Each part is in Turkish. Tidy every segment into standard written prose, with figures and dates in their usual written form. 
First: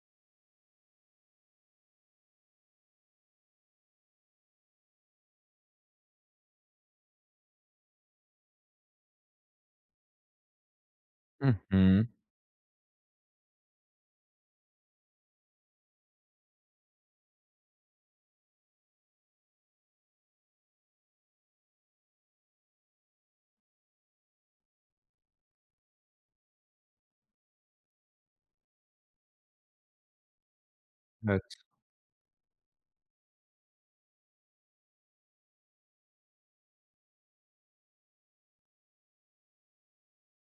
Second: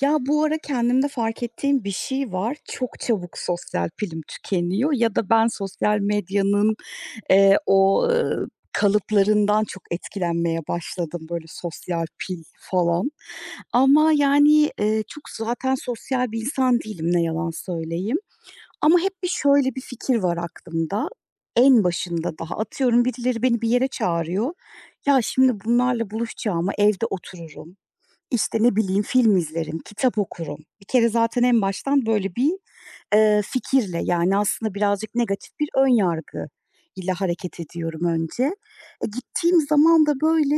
Ya, bu ara kendimde fark ettiğim bir şey var. Çok çabuk sosyal pilim tükeniyor ya da ben sosyal medyanın, eee, o, ııı, kalıplarından çok etkilenmeye başladım, böyle, Hı sosyal hı. pil falan. Ama, yani, çok zaten sosyal bir insan değilim, ne yalan söyleyeyim. Ama hep bir şöyle bir fikir var aklımda. En başında daha, atıyorum, birileri beni bir yere çağırıyor. Ya, şimdi bunlarla buluşacağıma evde otururum. İşte, ne bileyim, film izlerim, kitap okurum. Bir kere zaten Evet. en baştan böyle bir, fikirle, yani, aslında birazcık negatif bir ön yargı ile hareket ediyorum önce. E, gittiğim zaman da, böyle,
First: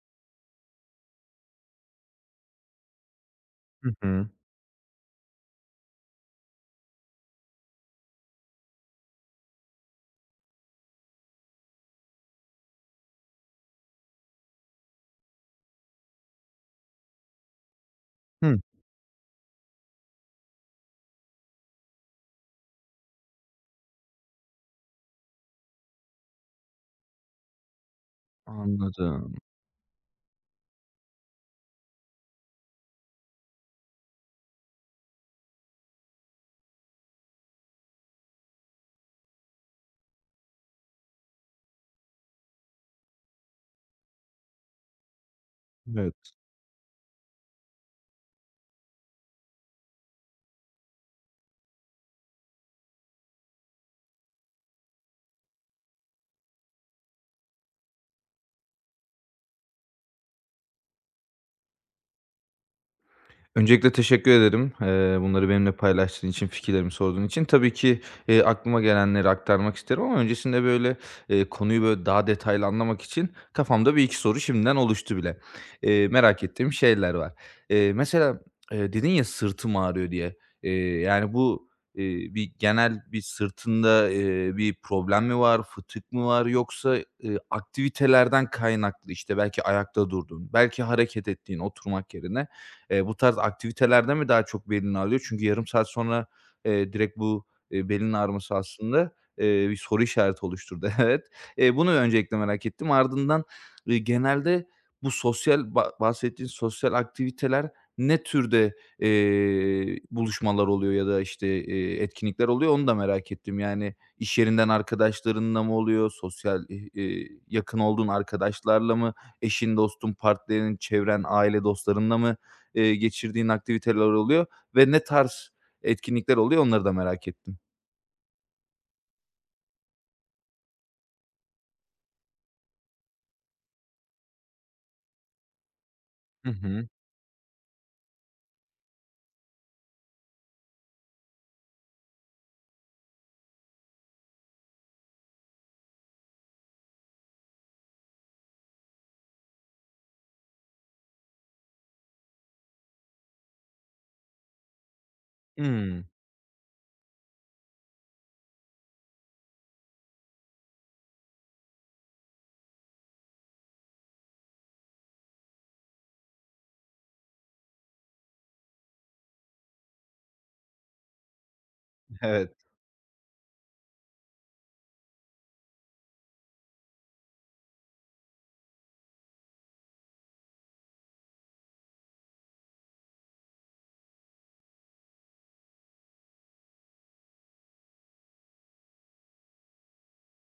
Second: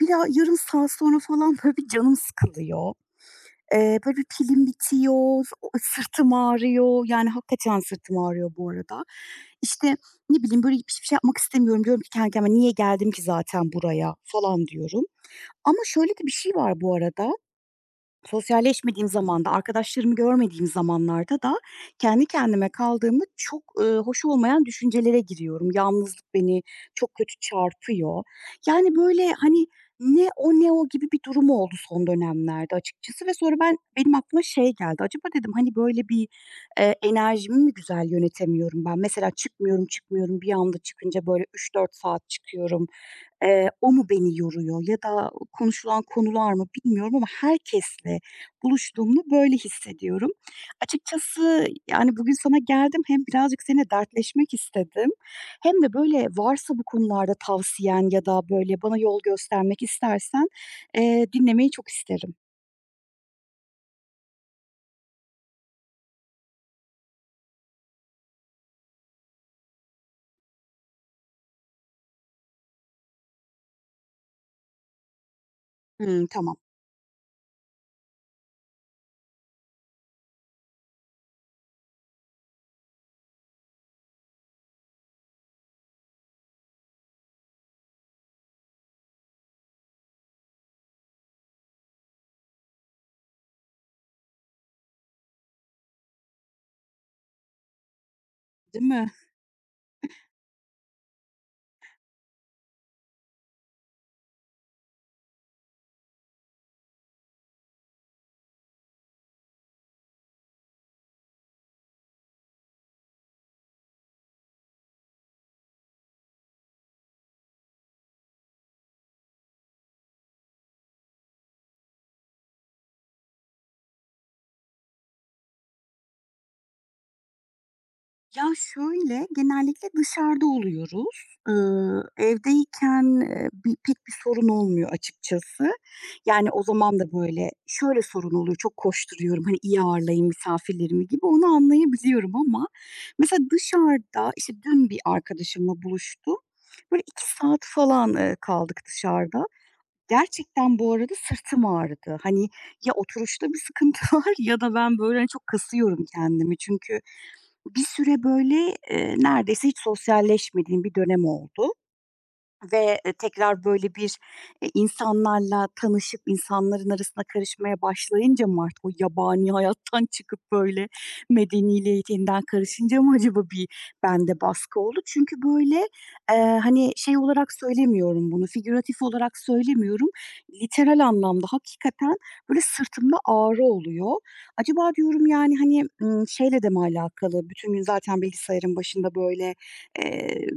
bira yarım saat sonra falan, böyle, bir canım sıkılıyor. Hı Böyle, bir hı. pilim bitiyor, o sırtım ağrıyor. Yani, hakikaten sırtım ağrıyor bu arada. İşte, ne bileyim, böyle, hiçbir şey yapmak istemiyorum. Diyorum ki kendi kendime, "Niye geldim ki zaten buraya?" falan diyorum. Ama şöyle de bir şey var bu arada. Hıh. Sosyalleşmediğim zamanda, arkadaşlarımı görmediğim zamanlarda da kendi kendime kaldığımı çok, hoş olmayan düşüncelere giriyorum. Yalnızlık beni çok kötü çarpıyor. Yani, böyle, Anladım. hani, ne o ne o gibi bir durum oldu son dönemlerde açıkçası ve sonra benim aklıma şey geldi. Acaba dedim, hani, böyle bir, enerjimi mi güzel yönetemiyorum ben? Mesela çıkmıyorum, çıkmıyorum, bir anda çıkınca böyle 3-4 saat çıkıyorum. O mu beni yoruyor ya da konuşulan Evet. konular mı bilmiyorum ama herkesle buluştuğumda böyle hissediyorum. Açıkçası, yani, bugün sana geldim hem birazcık seninle dertleşmek istedim hem de, böyle, varsa bu konularda tavsiyen ya da, böyle, bana yol göstermek istersen, dinlemeyi çok isterim. Öncelikle teşekkür ederim. Bunları benimle paylaştığın için, fikirlerimi sorduğun için. Tabii ki, aklıma gelenleri aktarmak isterim ama öncesinde, böyle, konuyu, böyle, daha detaylı anlamak için kafamda bir iki soru şimdiden oluştu bile. Hımm, Merak tamam. ettiğim şeyler var. Mesela, dedin ya "Sırtım ağrıyor." diye. Eee, Yani bu, eee, bir genel bir sırtında, bir problem mi var, fıtık mı var yoksa, aktivitelerden kaynaklı, işte, belki ayakta durdun, belki hareket ettiğin oturmak yerine, bu tarz aktivitelerde mi daha çok belin ağrıyor? Çünkü yarım saat sonra, direkt bu, belin ağrıması Değil mi? aslında, bir soru işareti oluşturdu. Evet. Bunu öncelikle merak ettim. Ardından, genelde bu sosyal ba bahsettiğin sosyal aktiviteler ne türde, buluşmalar oluyor ya da, işte, etkinlikler oluyor, onu da merak ettim. Yani iş yerinden arkadaşlarınla mı oluyor? Sosyal, ih yakın olduğun arkadaşlarla mı? Eşin, dostun, partnerin, çevren, aile dostlarınla mı, geçirdiğin aktiviteler oluyor ve ne tarz etkinlikler oluyor, onları da merak ettim. Ya, şöyle, genellikle dışarıda oluyoruz. Evdeyken, bi pek bir sorun olmuyor açıkçası. Hı Yani, o hı. zaman da, böyle, şöyle sorun oluyor, çok koşturuyorum, hani, iyi ağırlayayım misafirlerimi gibi, onu anlayabiliyorum ama mesela dışarıda, işte, dün bir arkadaşımla buluştum. Böyle 2 saat falan, kaldık dışarıda. Gerçekten bu arada sırtım ağrıdı. Hani, ya oturuşta bir sıkıntı var ya da ben, böyle, hani, çok Hımm. kasıyorum kendimi çünkü bir süre böyle, neredeyse hiç sosyalleşmediğim bir dönem oldu. Ve, tekrar böyle bir, insanlarla tanışıp insanların arasına karışmaya başlayınca mı artık o yabani hayattan çıkıp böyle medeniliğe yeniden Evet. karışınca mı acaba bir bende baskı oldu? Çünkü böyle, hani, şey olarak söylemiyorum bunu, figüratif olarak söylemiyorum. Literal anlamda hakikaten böyle sırtımda ağrı oluyor. Acaba diyorum, yani, hani, şeyle de mi alakalı? Bütün gün zaten bilgisayarın başında böyle, eee,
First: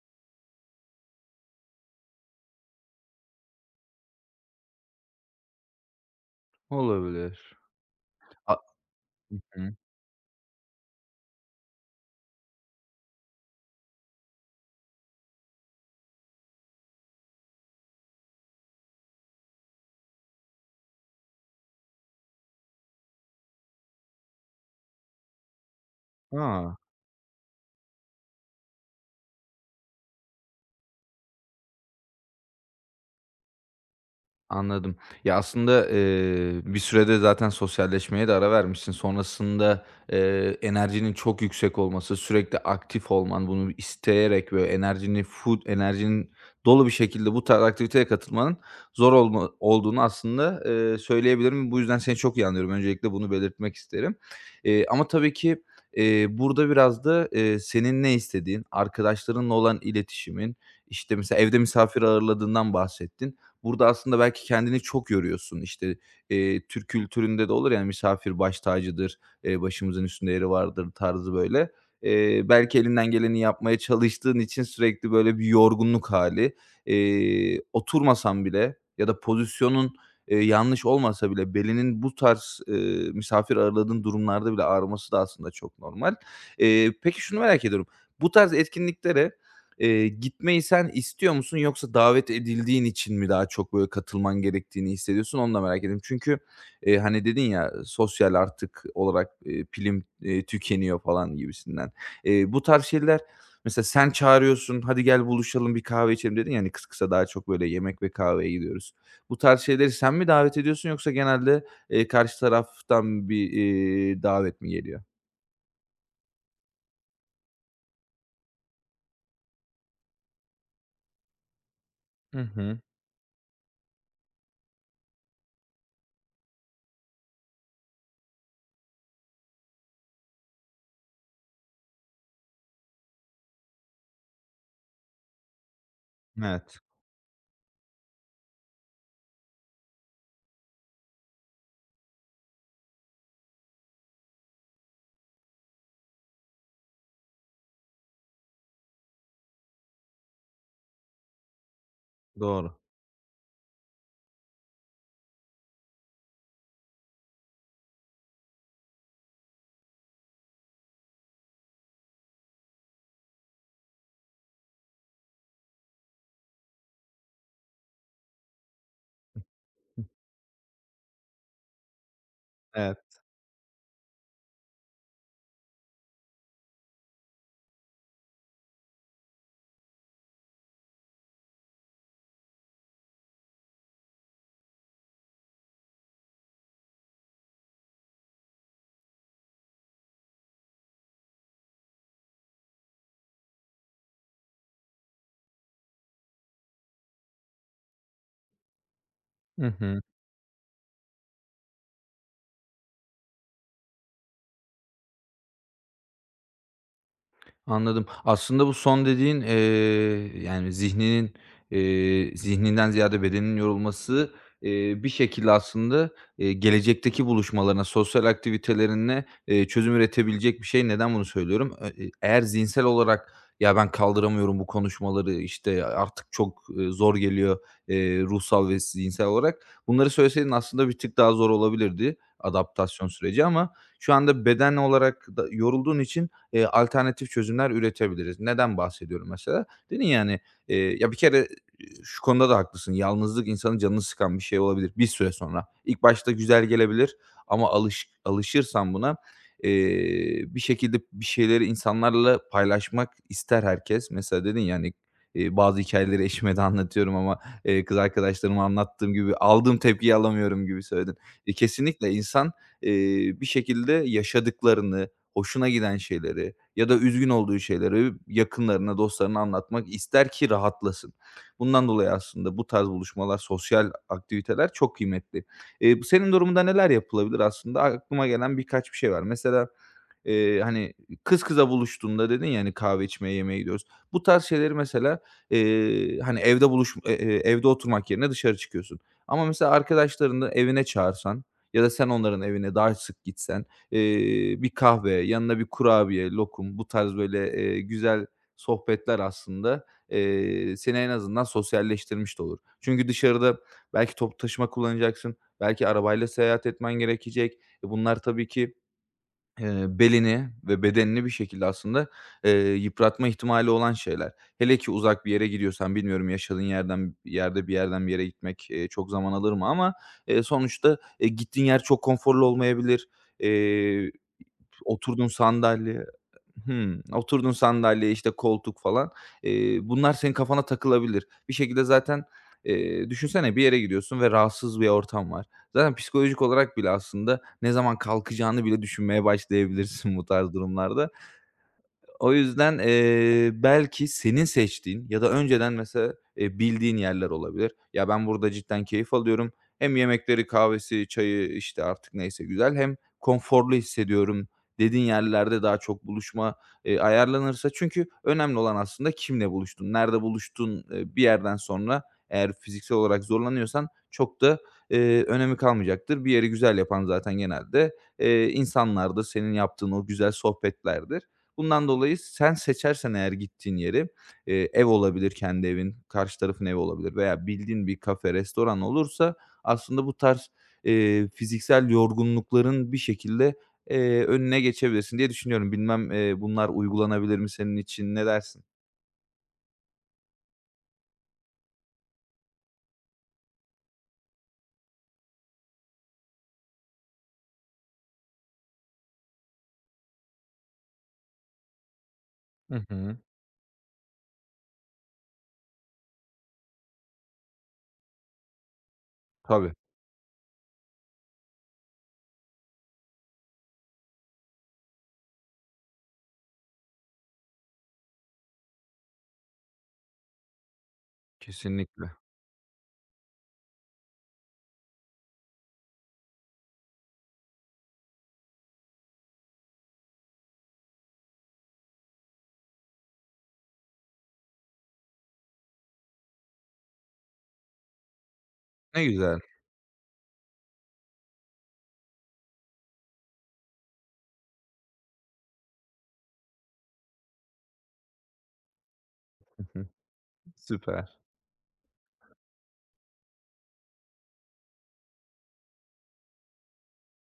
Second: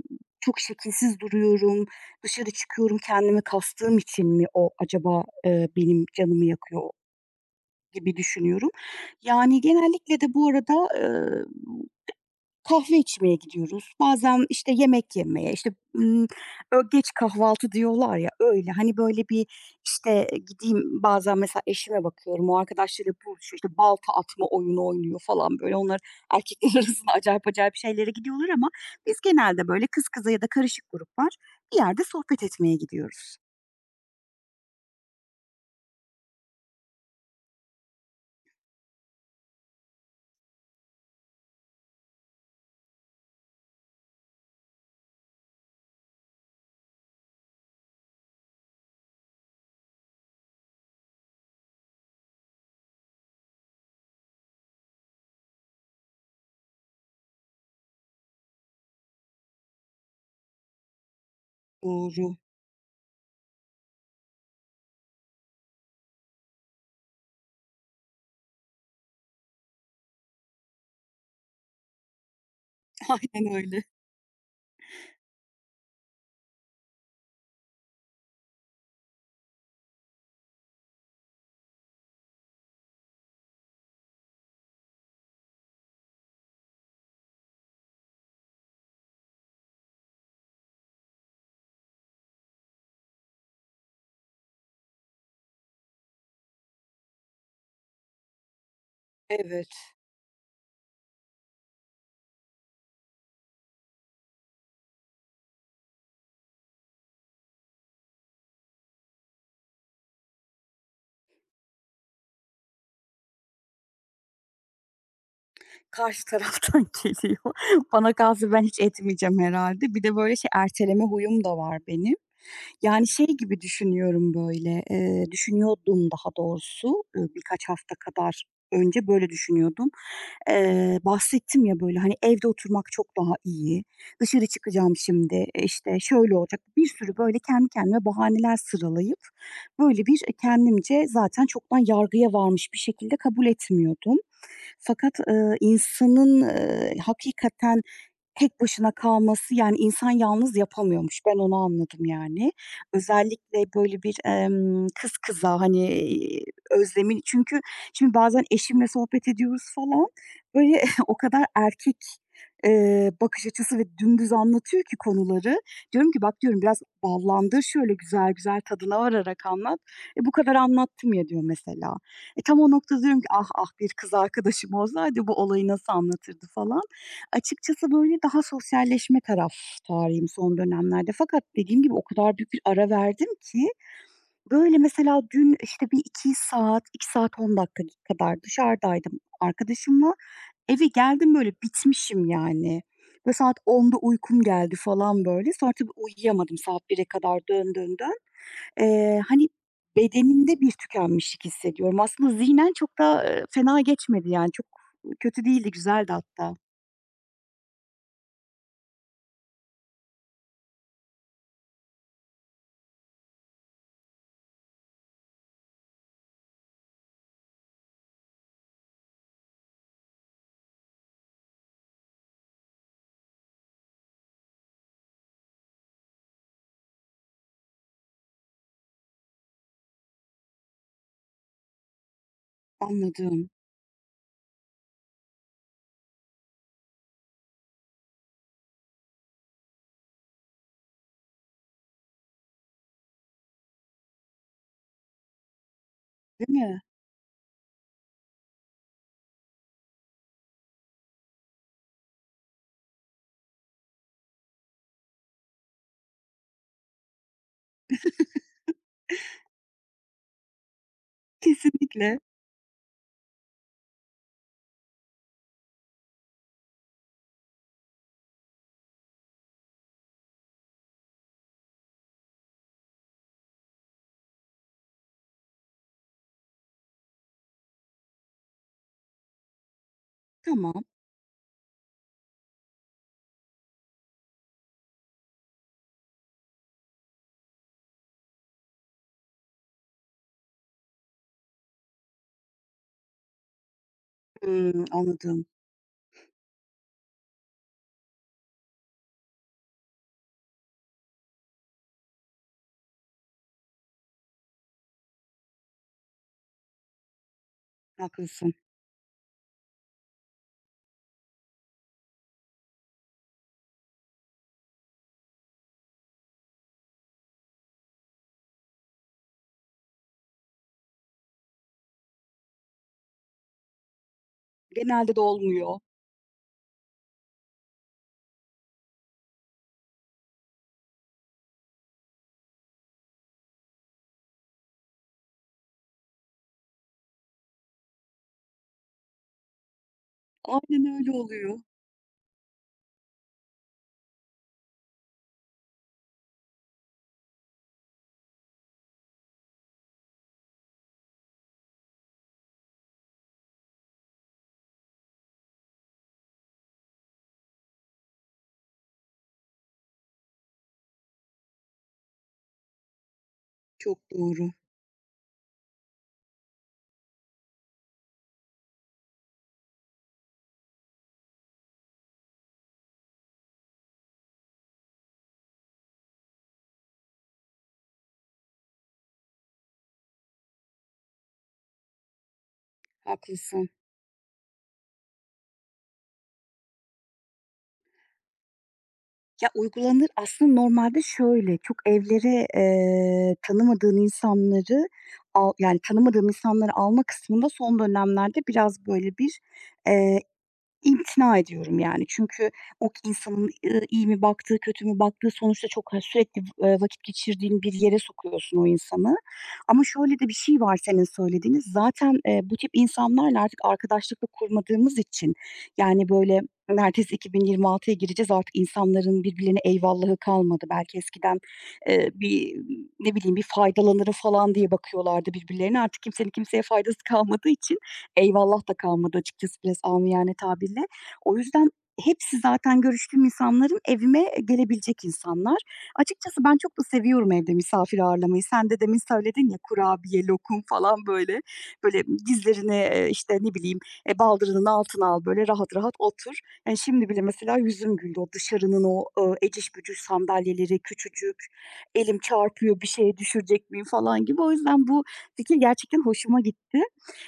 çok şekilsiz duruyorum. Dışarı çıkıyorum, kendimi kastığım için mi o acaba, benim canımı yakıyor Olabilir. gibi A. düşünüyorum. Yani, Hı. genellikle de bu arada, kahve içmeye gidiyoruz. Bazen, işte, yemek yemeye, işte, ımm, ö geç kahvaltı diyorlar ya, öyle. Hani, böyle bir, işte, gideyim bazen mesela eşime bakıyorum, o arkadaşlarıyla buluşuyor, işte, balta atma oyunu oynuyor falan böyle. Onlar erkekler A! arasında acayip acayip şeylere gidiyorlar ama biz genelde böyle kız kıza ya da karışık gruplar bir yerde sohbet etmeye gidiyoruz. Anladım. Ya, aslında, bir sürede zaten sosyalleşmeye de ara vermişsin. Sonrasında, enerjinin çok yüksek olması, sürekli aktif olman, bunu isteyerek ve enerjini full enerjinin dolu bir şekilde bu tarz aktiviteye katılmanın zor olma olduğunu aslında, söyleyebilirim. Bu yüzden seni çok iyi anlıyorum. Öncelikle bunu belirtmek isterim. Ama tabii ki, burada biraz da, senin ne istediğin, arkadaşlarınla olan iletişimin, işte, mesela evde misafir Doğru. ağırladığından bahsettin. Burada aslında belki kendini çok yoruyorsun. İşte, Türk kültüründe de olur, yani misafir baş tacıdır, başımızın üstünde yeri vardır tarzı böyle. Belki elinden geleni Aynen yapmaya öyle. çalıştığın için sürekli böyle bir yorgunluk hali. Oturmasan bile ya da pozisyonun, yanlış olmasa bile belinin bu tarz, misafir ağırladığın durumlarda bile ağrıması da aslında çok normal. Peki şunu merak ediyorum. Bu tarz etkinliklere, gitmeyi sen istiyor musun yoksa davet edildiğin için mi daha çok böyle katılman gerektiğini hissediyorsun? Onu da merak ettim. Çünkü, hani, dedin ya, sosyal artık olarak, Evet, pilim, tükeniyor falan gibisinden. Bu tarz şeyler mesela sen çağırıyorsun, "Hadi gel buluşalım, bir kahve içelim." dedin ya, hani, kısa kısa daha çok böyle yemek ve kahveye gidiyoruz. Bu tarz şeyleri sen mi davet ediyorsun yoksa genelde, karşı taraftan bir, davet mi geliyor? karşı taraftan geliyor. Bana kalsa ben hiç etmeyeceğim herhalde. Bir de böyle şey erteleme huyum da var benim. Hı hı. Yani, şey gibi düşünüyorum böyle, düşünüyordum daha doğrusu, birkaç hafta kadar önce böyle düşünüyordum. Bahsettim ya böyle, hani, evde oturmak çok daha iyi, dışarı çıkacağım şimdi, işte, şöyle olacak, Evet. bir sürü böyle kendi kendime bahaneler sıralayıp böyle bir, kendimce zaten çoktan yargıya varmış bir şekilde kabul etmiyordum. Fakat, insanın, hakikaten tek başına kalması, yani, insan yalnız yapamıyormuş. Ben onu anladım, yani. Doğru. Özellikle böyle bir, kız kıza, hani, özlemin. Çünkü şimdi bazen eşimle sohbet ediyoruz falan, böyle o kadar erkek, bakış açısı ve dümdüz anlatıyor ki konuları. Diyorum ki, "Bak," diyorum, "biraz ballandır şöyle güzel güzel, tadına vararak anlat." "E, bu kadar anlattım ya." diyor mesela. E, tam o noktada Evet. diyorum ki, "Ah, ah, bir kız arkadaşım olsaydı bu olayı nasıl anlatırdı?" falan. Açıkçası, böyle, daha sosyalleşme taraftarıyım son dönemlerde. Fakat dediğim gibi o kadar büyük bir ara verdim ki böyle, mesela dün, işte, bir 2 saat, 2 saat 10 dakika kadar dışarıdaydım arkadaşımla. Eve geldim, böyle, bitmişim yani ve saat 10'da uykum geldi falan, böyle. Sonra tabii uyuyamadım, saat 1'e kadar dön, dön, dön. Hani, Hı hı. bedenimde bir tükenmişlik hissediyorum. Aslında zihnen çok da, fena geçmedi yani. Çok kötü değildi, güzeldi hatta. Anladım. Aslında bu son dediğin, yani zihninin, zihninden ziyade bedenin yorulması, bir şekilde aslında, gelecekteki buluşmalarına, sosyal aktivitelerine, çözüm üretebilecek bir şey. Neden bunu söylüyorum? Ö e Eğer zihinsel olarak "Ya, ben kaldıramıyorum bu konuşmaları, işte, artık çok, zor geliyor, ruhsal ve zihinsel olarak." bunları söyleseydin aslında bir tık daha zor olabilirdi adaptasyon süreci, Anladım. ama şu anda beden olarak da yorulduğun için, alternatif çözümler üretebiliriz. Neden bahsediyorum mesela? Dedin yani, hani, ya, bir kere, şu konuda da haklısın. Yalnızlık insanın canını sıkan bir şey olabilir bir süre sonra. İlk başta Değil güzel mi? gelebilir ama alışırsan buna, bir şekilde bir şeyleri insanlarla paylaşmak ister herkes. Mesela dedin yani hani, bazı hikayeleri eşime de anlatıyorum ama, kız arkadaşlarıma anlattığım gibi aldığım tepkiyi alamıyorum gibi söyledin. E, kesinlikle Kesinlikle. insan, bir şekilde yaşadıklarını, hoşuna giden şeyleri ya da üzgün olduğu şeyleri yakınlarına, dostlarına anlatmak ister ki rahatlasın. Bundan dolayı aslında bu tarz buluşmalar, sosyal aktiviteler çok kıymetli. Senin durumunda neler yapılabilir aslında? Aklıma gelen birkaç bir şey var. Mesela, Tamam. hani, kız kıza buluştuğunda dedin ya, hani, "Kahve içmeye, yemeğe gidiyoruz." Bu tarz şeyleri mesela, hani, evde buluş e evde oturmak yerine dışarı çıkıyorsun. Ama mesela arkadaşlarını evine çağırsan ya da sen onların evine daha sık gitsen, bir Hımm, kahve, anladım. yanına bir kurabiye, lokum bu tarz böyle, güzel sohbetler aslında, seni en azından sosyalleştirmiş de olur. Çünkü dışarıda belki toplu taşıma kullanacaksın, belki arabayla seyahat etmen gerekecek. E, bunlar tabii Haklısın. ki, belini ve bedenini bir şekilde aslında, yıpratma ihtimali olan şeyler. Hele ki uzak bir yere gidiyorsan, bilmiyorum yaşadığın yerden yerde bir yerden bir yere gitmek, çok zaman alır mı, ama, sonuçta, gittiğin yer çok konforlu olmayabilir. Eee, Genelde de oturduğun olmuyor. sandalye Hımm. Oturduğun sandalye, işte, koltuk falan, bunlar senin kafana takılabilir. Bir şekilde zaten, düşünsene bir yere gidiyorsun ve rahatsız bir ortam var. Zaten psikolojik olarak bile aslında ne zaman kalkacağını bile düşünmeye başlayabilirsin bu tarz Aynen öyle durumlarda. oluyor. O yüzden, belki senin seçtiğin ya da önceden mesela, bildiğin yerler olabilir. Ya, ben burada cidden keyif alıyorum. Hem yemekleri, kahvesi, çayı, işte, artık neyse güzel, hem konforlu hissediyorum dediğin yerlerde daha çok buluşma, ayarlanırsa, çünkü önemli olan aslında kimle buluştun, nerede buluştun, bir yerden sonra eğer fiziksel olarak zorlanıyorsan Çok çok doğru, da, önemi kalmayacaktır. Bir yeri güzel yapan zaten genelde, insanlardır, senin yaptığın o güzel sohbetlerdir. Bundan dolayı sen seçersen eğer gittiğin yeri, ev olabilir, kendi evin, karşı tarafın evi olabilir veya bildiğin bir kafe, restoran olursa aslında bu tarz, fiziksel yorgunlukların bir şekilde, haklısın. Önüne geçebilirsin diye düşünüyorum. Bilmem, bunlar uygulanabilir mi senin için, ne dersin? Ya, uygulanır aslında normalde şöyle, çok evlere, tanımadığın insanları yani tanımadığın insanları alma kısmında son dönemlerde biraz böyle bir, eee, İmtina ediyorum yani. Çünkü Hı o hı. insanın, iyi mi baktığı, kötü mü baktığı sonuçta çok ha sürekli, vakit geçirdiğin bir yere sokuyorsun o insanı. Tabii, Ama şöyle de bir şey var senin söylediğiniz. Zaten, bu tip insanlarla artık arkadaşlık kurmadığımız için, yani, böyle, neredeyse 2026'ya gireceğiz, artık insanların birbirlerine eyvallahı kalmadı. Belki eskiden, kesinlikle. bir, ne bileyim, bir faydalanırı falan diye bakıyorlardı birbirlerine. Artık kimsenin kimseye faydası kalmadığı için eyvallah da kalmadı açıkçası biraz amiyane tabirle. O yüzden hepsi zaten görüştüğüm insanların evime gelebilecek insanlar. Açıkçası ben çok da seviyorum evde misafir ağırlamayı. Sen de demin Ne güzel. söyledin ya kurabiye, lokum falan böyle. Böyle dizlerini, işte, ne bileyim, baldırının altına al, böyle rahat rahat otur. Yani şimdi bile mesela yüzüm güldü o dışarının o, Hı eciş hı. bücüş sandalyeleri Süper. küçücük, elim çarpıyor, bir şeye düşürecek miyim falan gibi. O yüzden bu fikir gerçekten hoşuma gitti.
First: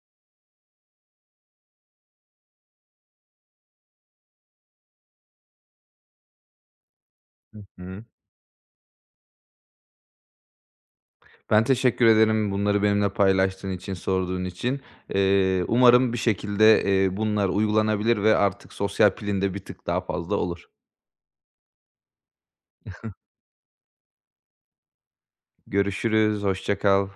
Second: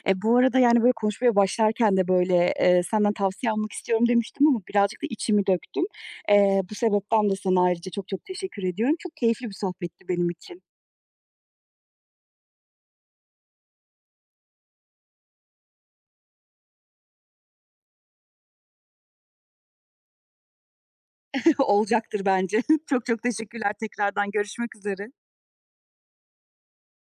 E, bu arada, yani, böyle, konuşmaya başlarken de, böyle, senden tavsiye almak istiyorum demiştim ama birazcık da içimi döktüm. Bu sebepten de sana Hı ayrıca hı. çok çok teşekkür ediyorum. Çok keyifli bir sohbetti benim için. Ben teşekkür ederim bunları benimle paylaştığın için, sorduğun için. Umarım bir şekilde, bunlar uygulanabilir ve artık sosyal pilin de bir tık daha fazla olur. Olacaktır bence. Çok çok teşekkürler tekrardan. Görüşmek üzere. Görüşürüz, hoşça kal.